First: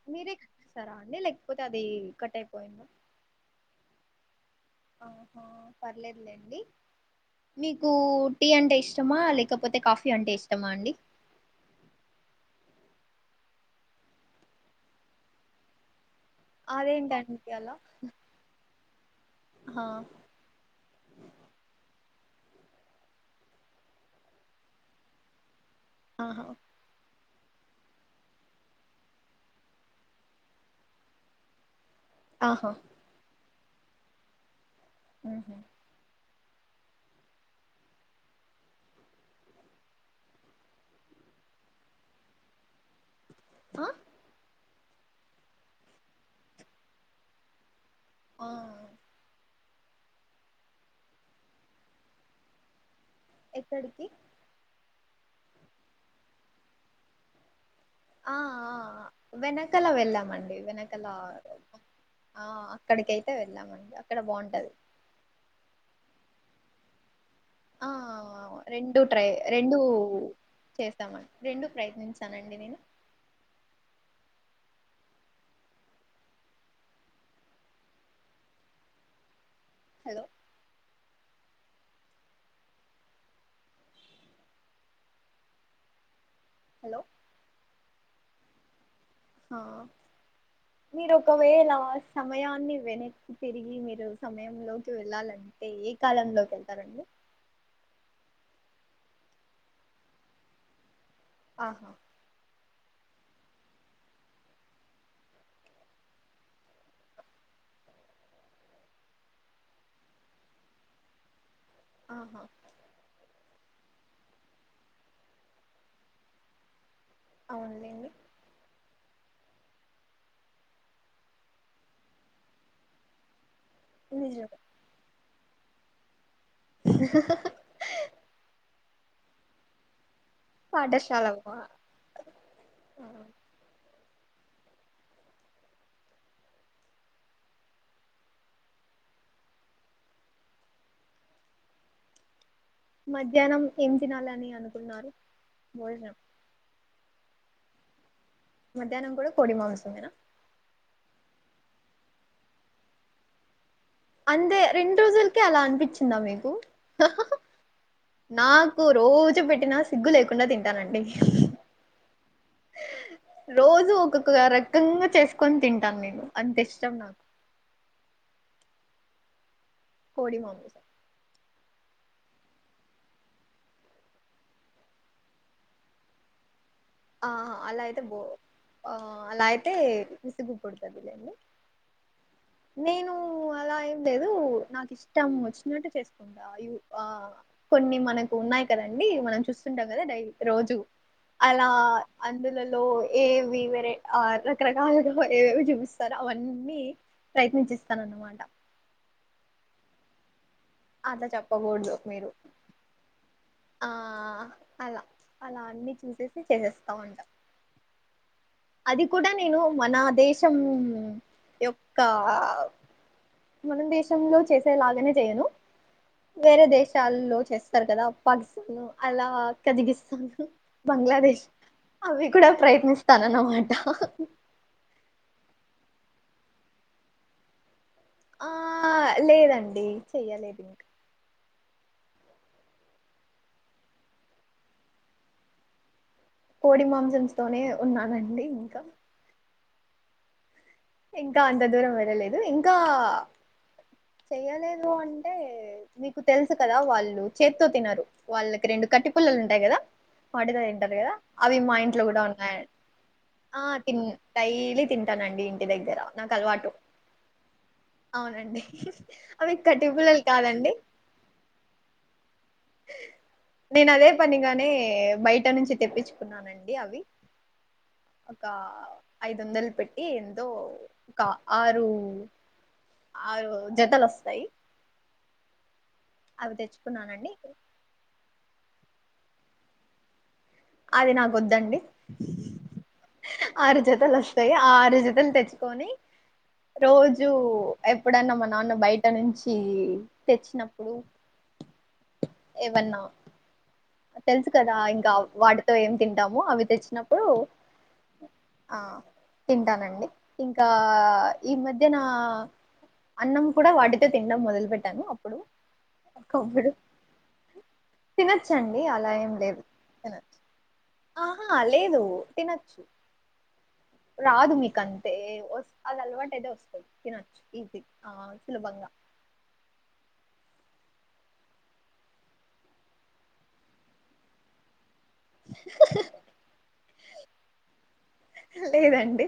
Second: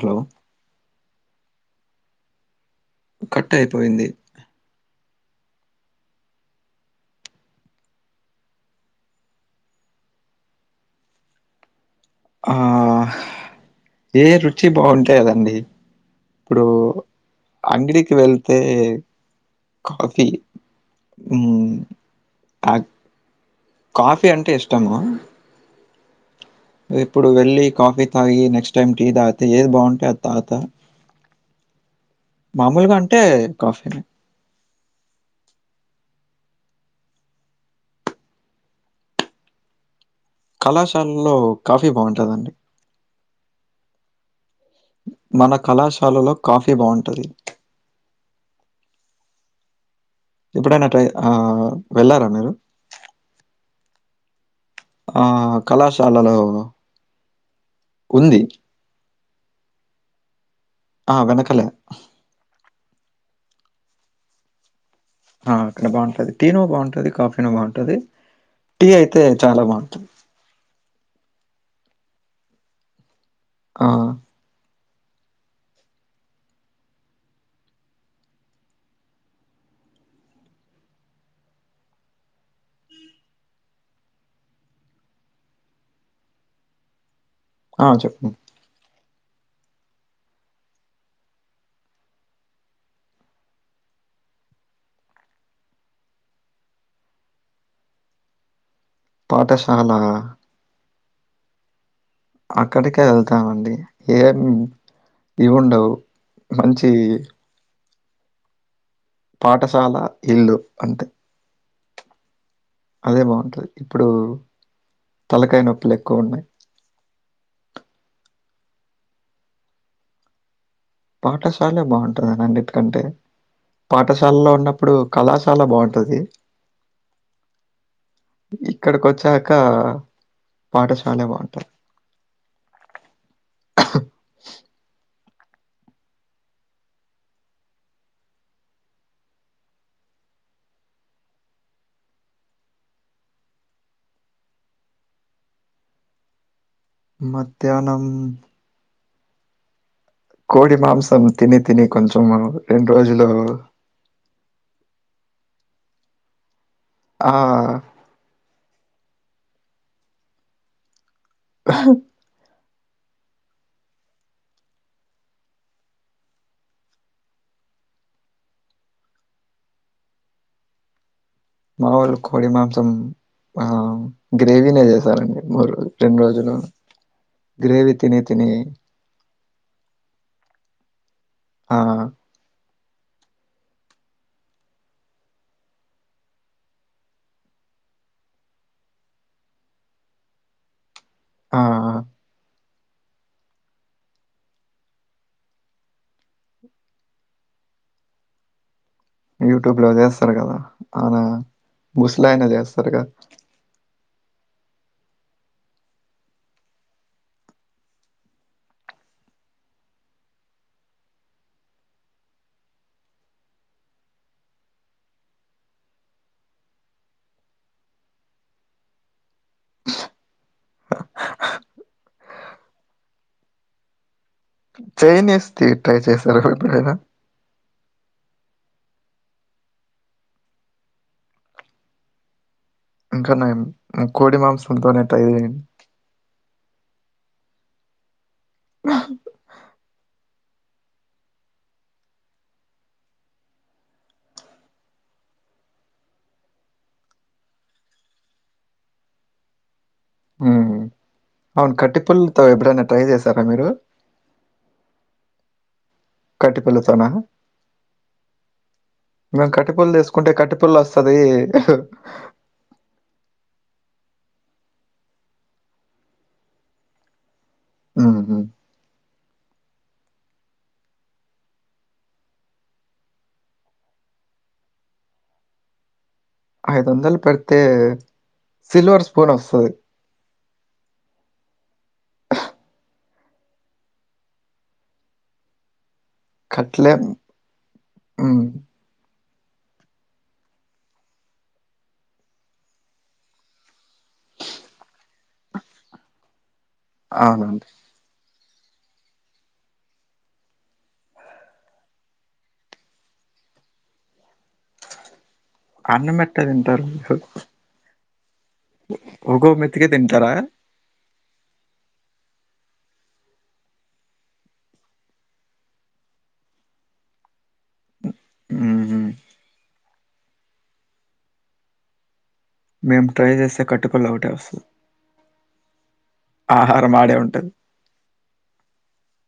Hello మీరే కట్టేస్తారా అండి లేకపోతే అది కట్ అయిపోయింద కట్ అయిపోయింది అహ పర్లేదులేండి మీకు టీఅంటే ఇష్టమా లేకపోతే కాఫీఅంటే ఇష్టమా అండి ఆహ్ ఏరుచి బావుంటే అదండి ఇప్పుడు అదేంటండి అలా అంగ్డికి వెళ్తే ఆహా కాఫీ ఉమ్ అ కాఫీ అంటే ఇష్టము అహ ఇప్పుడు వెళ్ళి కాఫీ తాగి నెక్స్ట్ టైమ్ టీ తాగితే ఏది బావుంటే అత్తాత ఆ మామూలుగా అంటే కాఫీనే ఉహు కళాశాలల్లో కాఫీ బావుంటదండి అ మన కళాశాలలో కాఫీ బావుంటది అ ఎప్పుడైనా అట్ల ఆ వెళ్ళారా మీరు ఎక్కడికి ఆ కళాశాలలో ఆ వుంది ఆ వెనకల వెళ్ళామండి వెనకల ఆ వెనకలే ఆ అక్కడికైతే వెళ్ళామండి అక్కడ బావుంటది అ అక్కడ బావుంటది టీను బావుంటది కాఫీను ఆ బావుంటది టీ అయితే చాలా బావుంటది చేస్తమ రెండు ప్రయత్నించానండి నేను అ హాలో హాలో అ చెప్పు హా మీరు ఒకవేళ సమయాన్ని వెనక్కి తిరిగి మీరు సమయంలోకి వెళ్ళాలంటే ఏ కాలంలోకి ఎళ్తారండి పాఠశాల అహ అక్కడికే ఎళ్తామండి ఏం ఇవుండవు మంచి పాఠశాల ఇల్లు అంతే అహ అదే బావుంటది ఇప్పుడు తలకాయ నొప్పులు ఎక్కువున్నయ్ అవున్లేండి పాఠశాలే బావుంటదండి అన్నిటికంటే పాఠశాలలో నిజమే ఉన్న ఇప్పుడు కళాశాల బావుంటది ఎ సార్ ఇక్కడికొచ్చాక పాఠశాలకు ప అహ్హు మద్యానం ఏం తినాలని అనుకున్నారు బొజ్నం మద్యానం మద్యానం కూడ కోడి మాంసమేనా కోడి మాంసం తిని తిని కొంచెము మన రెండ్రోజులు అంతే రెండు రోజులకే అలా అనిపించిందా మీకు హ ఆ నాకు రోజు పెట్టినా సిగ్గు లేకుండా తింటానండి అ రోజూ ఒక్కక్క రకంగా చేసుకొని తింటాను నేను అంత ఇష్టం నా కోడి మాంసం మాముూలు కోడి మాంసం ఆ గ్రేవీనే చేసారండి మూడు రెండు రోజులు ఆ అలా గ్రేవి అయితే బో తిని తిని ఆ అలా అయితే విసుగు పుడుతది లేండి ఆ నేను అలా ఏం లేదు నాకు ఇష్టం వచ్చినట్టు చేసుకుం అ ఆ కొన్ని మనకు ఉన్నాయి కదండి మనం చూస్తుంటాం కదా డై రోజు ఆ అలా అందులలో ఏవి వరే రకరకాలుగా ఏవేవి చూపిస్తారు అవన్నీ ప్రయత్నించేస్తానన్నమాట యూట్యూబ్లో చేస్తరు కదా అవునా అట్లా చెప్పకూడదు ముసలా మీరు ఆయనా చేస్తరు క ఆ అలా అలా అన్ని చూసేసి చేసేస్తా ఉంటా అది కూడా నేను మన దేశం యొక్క మనం దేశంలో చేసేలాగానే చేయను వేరే దేశాల్లో చేస్తరు కదా పాకిస్తాన్ అలా కజగిస్తాను బంగ్లాదేశ్ అవి కూడా ప్రయత్నిస్తానన్నమాట చైనీస్ ట్రై చేశార ఎప్పుడైనా ఆ లేదండి చెయ్యలేదు ఇంక ఇంకా నయం కోడి మాంసంతోనేటై కోడి మాంసంస్ తోనే ఉన్నానండి ఇంకా ఇంకా అంత దూరం వెళ్ళలేదు ఇంకా చెయ్యలేదు అంటే మీకు తెలుసు కదా వాళ్ళు చేత్తో తినరు వాళ్ళకి రెండు కట్టి పుల్లలు ఉంటాయి కదా వాటిదో హ్మ్ తింటారు కదా అవి మా అవును ఇంట్లో కూడా కట్టిపుల్లతో ఉన్నాయ్ ఎప్పుడైనా ట్రై చేశారా ఆ మీరు తిన్ డైలీ తింటానండి ఇంటి దగ్గర నాకు అలవాటు కట్టిపుల్లతోనా అవునండి అవి కట్టి పుల్లలు కాదండి సదే నేను అదే పనిగానే బయట నుంచి తెప్పించుకున్నానండి అవి హ్మ్ హు ఒక ఐదు వందలు పెట్టి ఎంతోఒక ఆరు ఆ జతలు వస్తయ్ ఐదు వందలు తెచ్చుకున్నానండి పెడితే సిల్వర్ స్పూన్ వస్తది అది నాకు వద్దండి ఆరు జతలు వస్తాయ్ ఆరు జతలు తెచ్చుకొని కట్లెం రోజు ఎప్పుడన్నా హ్మ్ మా నాన్న బయ్ ఇక్క నుంచి తెచ్చినప్పుడు ఏవన్నా తెలుసు కదా ఇంకా వాటితో ఏం తింటాము అవి తెచ్చినప్పుడు అవును ఆ తింటానండి ఇంకా ఈ మధ్యనా అన్నం కూడా వాటితో తినడం మొదలుపెట్టాను అప్పుడు అన్నం పెడితే ఒకప్పుడు తింటారు తినొచ్చండి అలా ఏం ఒగో లేదు మెతికే తింటారా తినొచ్చు ఆహా లేదు తినొచ్చు రాదు మీకంటే వస్ అది అలవాటయితే వస్తాది తినచ్చు ఈజీగా ఆ సులభంగా మ్మ్ మేము ట్రై చేస్తే కట్టి పుల్ల ఒకటే వస్తాది ఆ ఆహారం ఆడే ఉంటాది లేదండి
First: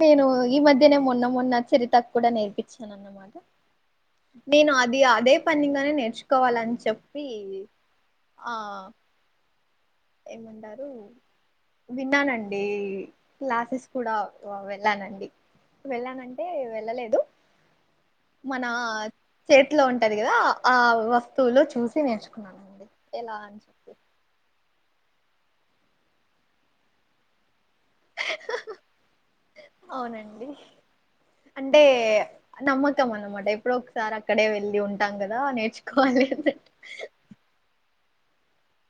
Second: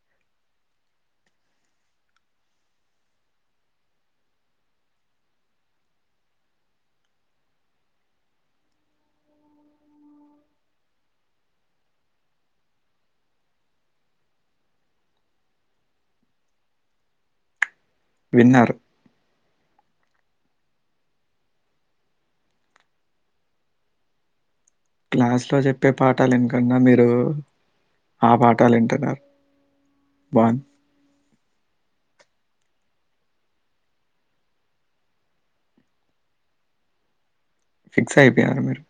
నేను ఈ మధ్యనే మొన్న మొన్న చరిత కూడా నేర్పించాను అన్నమాట నేను అది అదే పనిగానే నేర్చుకోవాలని చెప్పి ఇది ఆ ఏమండారు విన్నానండి క్లాసెస్ కూడా వెళ్లానండి వెళ్లానంటే వెళ్లలేదు మన విన్నారు చేట్లో ఉంటది కదా ఆ వస్తువులో చూసి నేర్చుకున్నాను అండి ఎలా అని చెప్పి క్లాసులో చెప్పే పాఠాలు ఇనుకొండ మీరు ఆ పాఠాలు వింటారా అవునండి బాన్ అంటే నమ్మకం అన్నమాట ఎప్పుడో ఒకసారి అక్కడే వెళ్లి ఉంటాం కదా నేర్చుకోవాలి అంతే ఫిక్స్ అయిపోయారు మీరు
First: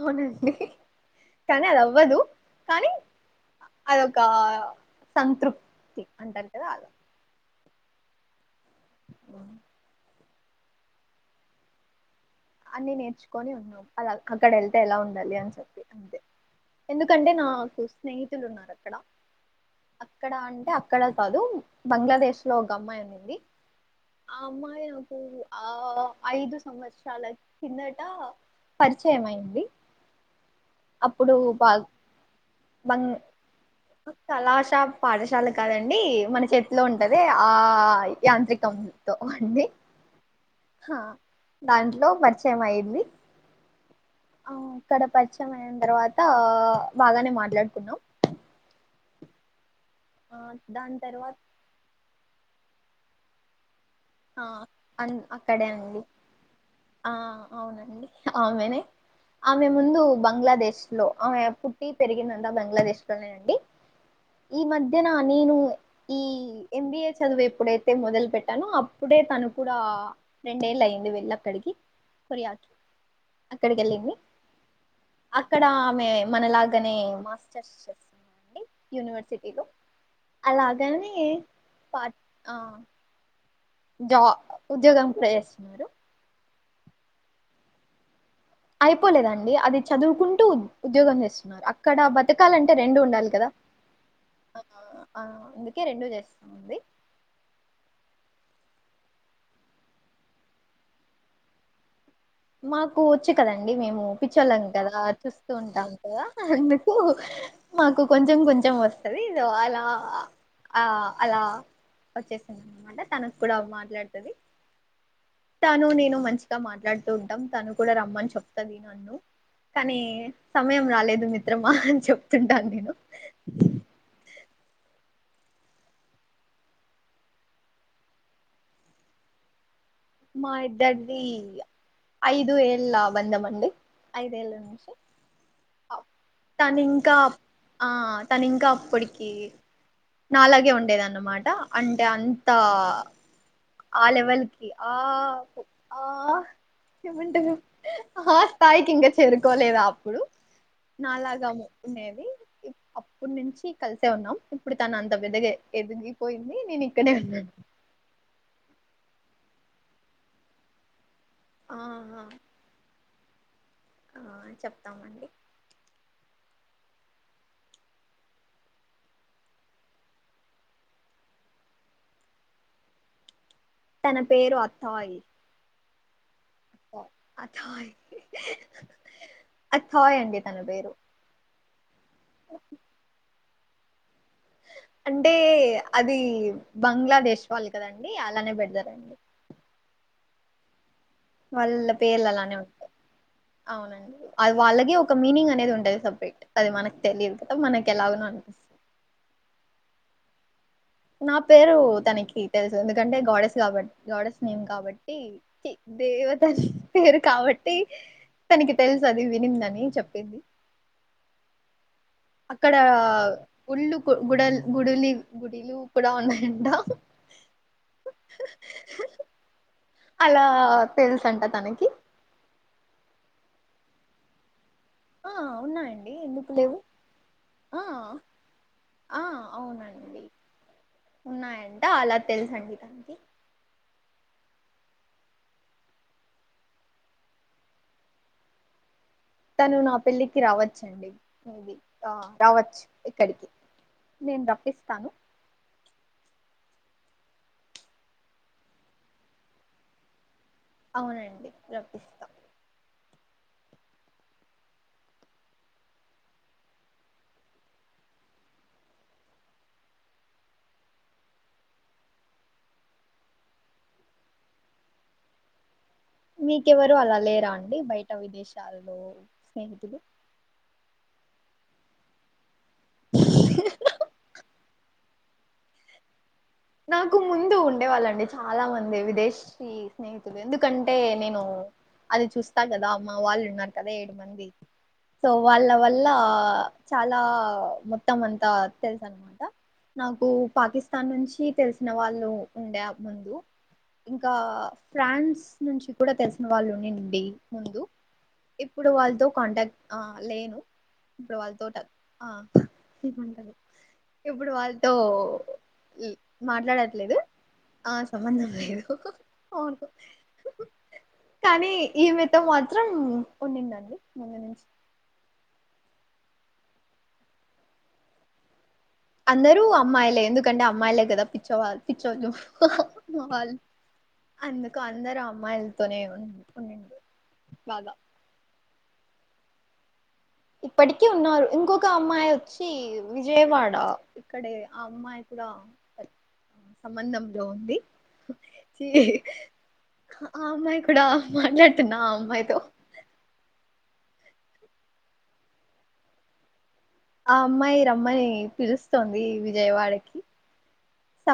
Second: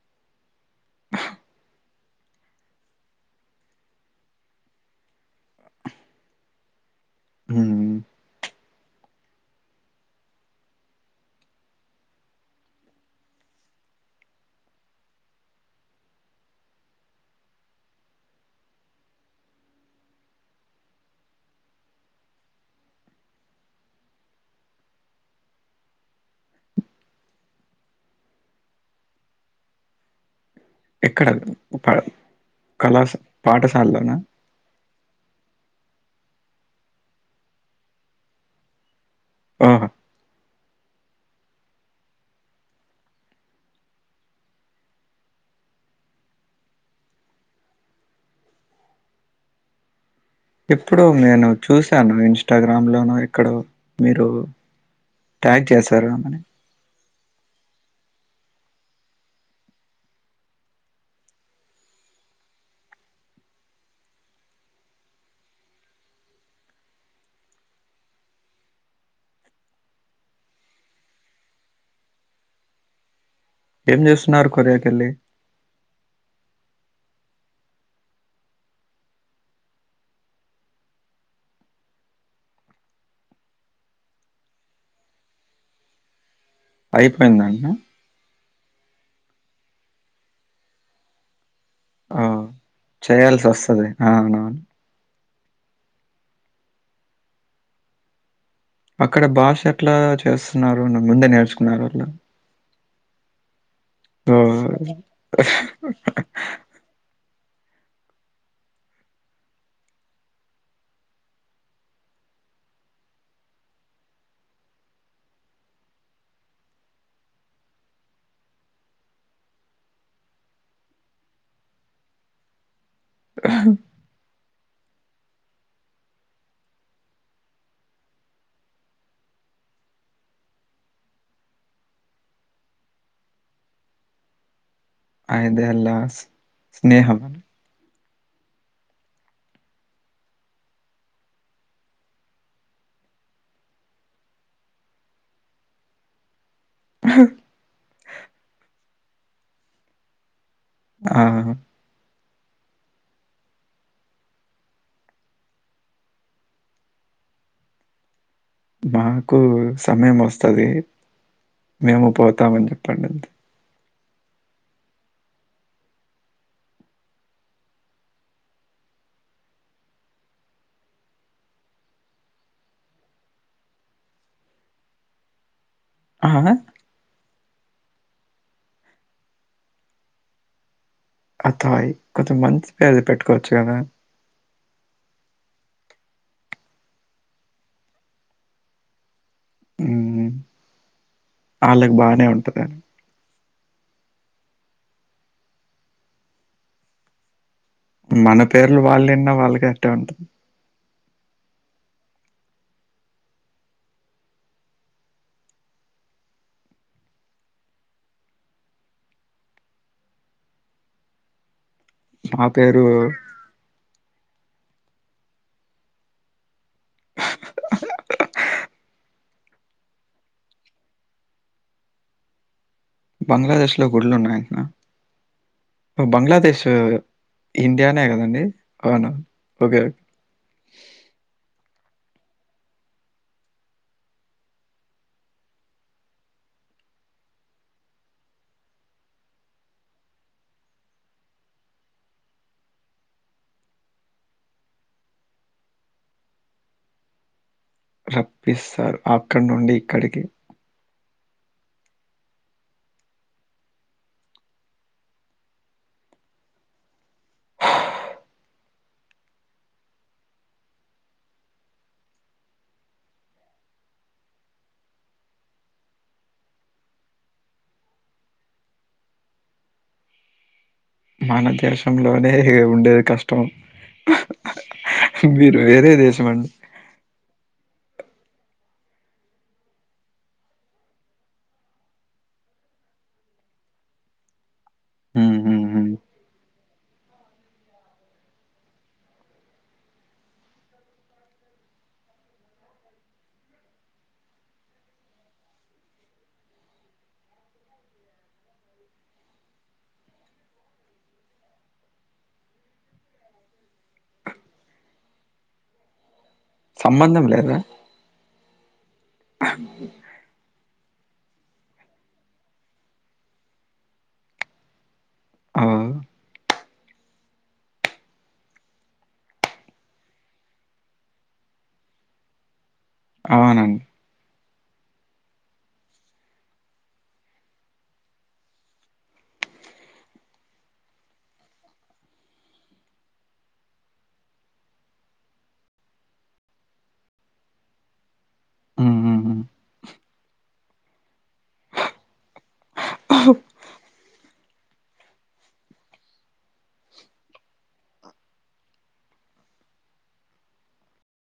అవునండి కానీ అది అవ్వదు కానీ అదొక సంతృప్తి అంటారు కదా అలా ఉ అబ అన్ని నేర్చుకొని ఉన్నాం అలా అక్కడ వెళ్తే ఎలా ఉంటాది అని చెప్పి అంతే ఎందుకంటే నాకు స్నేహితులు ఉన్నారు అక్కడ అక్కడ అంటే అక్కడ కాదు బంగ్లాదేశ్లో ఒక అమ్మాయి ఉన్నింది ఆ అమ్మాయి అప్పుడు ఆ ఐదు సంవత్సరాలకి కిందట పరిచయం అయింది ఎక్కడ అప్పుడు బా ప బంగ్ కళాశ పాఠశాలలోనా చలా షాప్ పాఠశాల కాదండి మన చేతిలో ఉంటాదే ఆ యాంత్రికం తో అండి ఓహో హ దాంట్లో పరిచయం అయింది ఆ ఇక్కడ పరీచయం అయిన తర్వాత బాగానే మాట్లాడుకున్నాం ఆ దాని ఎప్పుడో తర్వాత నేను చూశాను ఇన్స్టాగ్రామ్ లోనో ఎక్కడో మీరు ఆ ట్యాగ్ అక్కడే అండి చేశారా ఆమెని ఆ అవునండి ఆమెని ఆమె ముందు బంగ్లాదేశ్ లో పుట్టి పెరిగిందంతా బంగ్లాదేశ్లో నేనండి ఈ మధ్యన నేను ఈ ఎంబీఏ చదువు ఎప్పుడైతే మొదలు పెట్టాను అ అప్పుడే తను కూడా రెండేళ్లు అయింది వెళ్లి అక్కడికి కొరియాకి అక్కడికి ఏం వెళ్ళింది చేస్తున్నారు కొరియా కి వెళ్లి అక్కడ ఆమె మనలాగనే మాస్టర్స్ చే టి యూనివర్సిటీలో అలాగానే పా ఆ జా ఉద్యోగం పేరు [inaudible] చేస్తున్నారు అయిపోయిందండి అయిపోలేదండి అది చదువుకుంటూ ఉద్యోగం చేస్తున్నారు అక్ అక్కడ ఆ బతకాలంటే రెండు ఉండాలి కదా చేయాల్సి వస్తది అవునవును ఆ అందుకే రెండు చేస్తుంది అక్కడ భాష ఎట్లా చేస్తున్నారు నా ముందే నేర్చుకున్నారు వాళ్లు మాకు వచ్చు కదండి మేము సో, పిచ్చోళ్ళం అదే. కదా చూస్తూ ఉంటాం కదా మాకు కొంచెం కొంచెం వస్తది ఏదో అలా ఆ అలా వచ్చేసింది అన్నమాట తనకు కూడా మాట్లాడుతది తను నేను మంచిగా మాట్లాడుతూ ఉంటాం తను కూడా రమ్మని చెప్తది నన్ను కానీ సమయం రాలేదు మిత్రమా అని చెప్తుంటాను నేను మా ఇద్దరిది ఐదు ఏళ్ళ బందంమండి ఐదేళ్ళ నుంచి ఐదేల్లా తను ఇంకా స్నేహం ఆ తను ఇంకా అప్పటికి నాలగే ఉండేది అన్నమాట అంటే అంత ఆ లెవెల్కి ఆ ఆ ఏమంటారు ఆ స్థాయికి ఇంకా చేరుకోలేదా అప్పుడు ఆ! నాలాగానే ఉండేది అప్పుడు నుంచి కలిసే ఉన్నాం ఇప్పుడు తను అంత పెద్దగా ఎదిగిపోయింది నేను ఇక్కడే ఉన్నాను మాకు సమయం వస్తది ఆ మేము పోతామని చెప్పండి అంతే ఆ చెప్తామండి తన పేరు అత్తాయి ఆహ అథాయ్ అథాయ్ అండి తన పేరు అథాయ్ కొంచం మంచి పేరు పెట్టుకోవచ్చు కదా అంటే అది బంగ్లాదేశ్ వాళ్ళు కదండి అలానే పెడతారండి ఉమ్ వాళ్ళ పేర్లు అలానే ఉంటదని. ఉంటాయి అవునండి అది వాళ్ళగే ఒక మీనింగ్ అనేది ఉంటది సపరేట్ అది మనకు తెలియదు కదా మనకి ఎలాగనో మన అనిపిస్తుంది పేర్లు వాళ్ళు విన్న వాళ్ళకీ అట్టే ఉంటుంది నా పేరు తనకి తెలుసు ఎందుకంటే గాడెస్ కాబట్టి గాడెస్ నేమ్ కాబట్టి దేవతల పేరు కాబట్టి తనకి తెలుసు అది వినిందని చెప్పింది మా అక్కడ పేరు గుళ్ళు గుడ గుడులి గుడులు కూడా ఉన్నాయంట అలా తెలుసంట తనకి బంగ్లాదేశ్ లో గుళ్లు ఉన్నాయియట్న ఆ ఉన్నాయండి ఎందుకు బంగ్లాదేశ్ లేవు ఆ ఇండియానే కదండి అవునా ఆ ఓకేే అవునండి ఉన్నాయంట అలా తెలుసండి దానికి తను నా పెళ్ళికి రావచ్చండి ఆ రావచ్చు ఇక్కడికి నేను రప్పిస్తాను రప్పిస్తారు అక్కడ నుండి ఇక్కడికి అవునండి రప్పిస్తా మీకెవరు అలా లేరా అండి బయట విదేశాల్లో స్నేహితులు మన దేశంలోనే ఉండేది కష్టం హ హ ఇంకా మీరు వేరే దేశమోలు నాకు ముందు ఉండేవాళ్ళండి చాలా మంది విదేశ ఈ స్నేహితులు ఎందుకంటే నేను అది చూస్తా కదా మా వాళ్ళు ఉన్నారు కదా ఏడు మంది సో ఉమ్ ఉమ్ వాళ్ళ ఉమ్ వల్ల చాలా మొత్తం అంతా తెలుసా అమాట నాకు పాకిస్తాన్ నుంచి తెలిసిన వాళ్ళు ఉండే ఆ ముందు ఇంకా ఫ్రాన్స్ నుంచి కూడా తెలిసిన వాళ్ళు ఉండి నుండి ముందు ఇప్పుడు వాళ్ళతో కాంటాక్ట్ ఆ లేను ఇప్పుడు వాళ్ళతోట ఆ ఇ ఉండదు, ఇప్పుడు వాళ్ళతో ఇ మాట్లాడట్లేదు సంబంధం లేదా ఆ సంబంధం లేదు అవును కానీ ఈమతో మాత్రం ఉండిదండి ముందు నుంచి అవు అందరూ అమ్మాయిలే ఎందుకంటే అమ్మాయిలే కదా పిచ్చవాళ్ళు పిచ్చోళ్ళు మా వాళ అవునండి అందుకు అందరూ అమ్మాయిలతోనే ఉ ఉండండి బాగా ఇప్పటికీ ఉన్నారు ఇంకొక అమ్మాయి వచ్చి విజయవాడ ఇక్కడ అ అమ్మాయి కూడా సంబంధంలో ఉంది చి ఉమ్ ఉమ్ ఉమ్ ఆ అమ్మాయి కూడా మాట్లాడుతున్నా ఆ అమ్మాయితో ఆ అమ్మాయి రమ్మని పిలుస్తోంది విజయవాడకి సా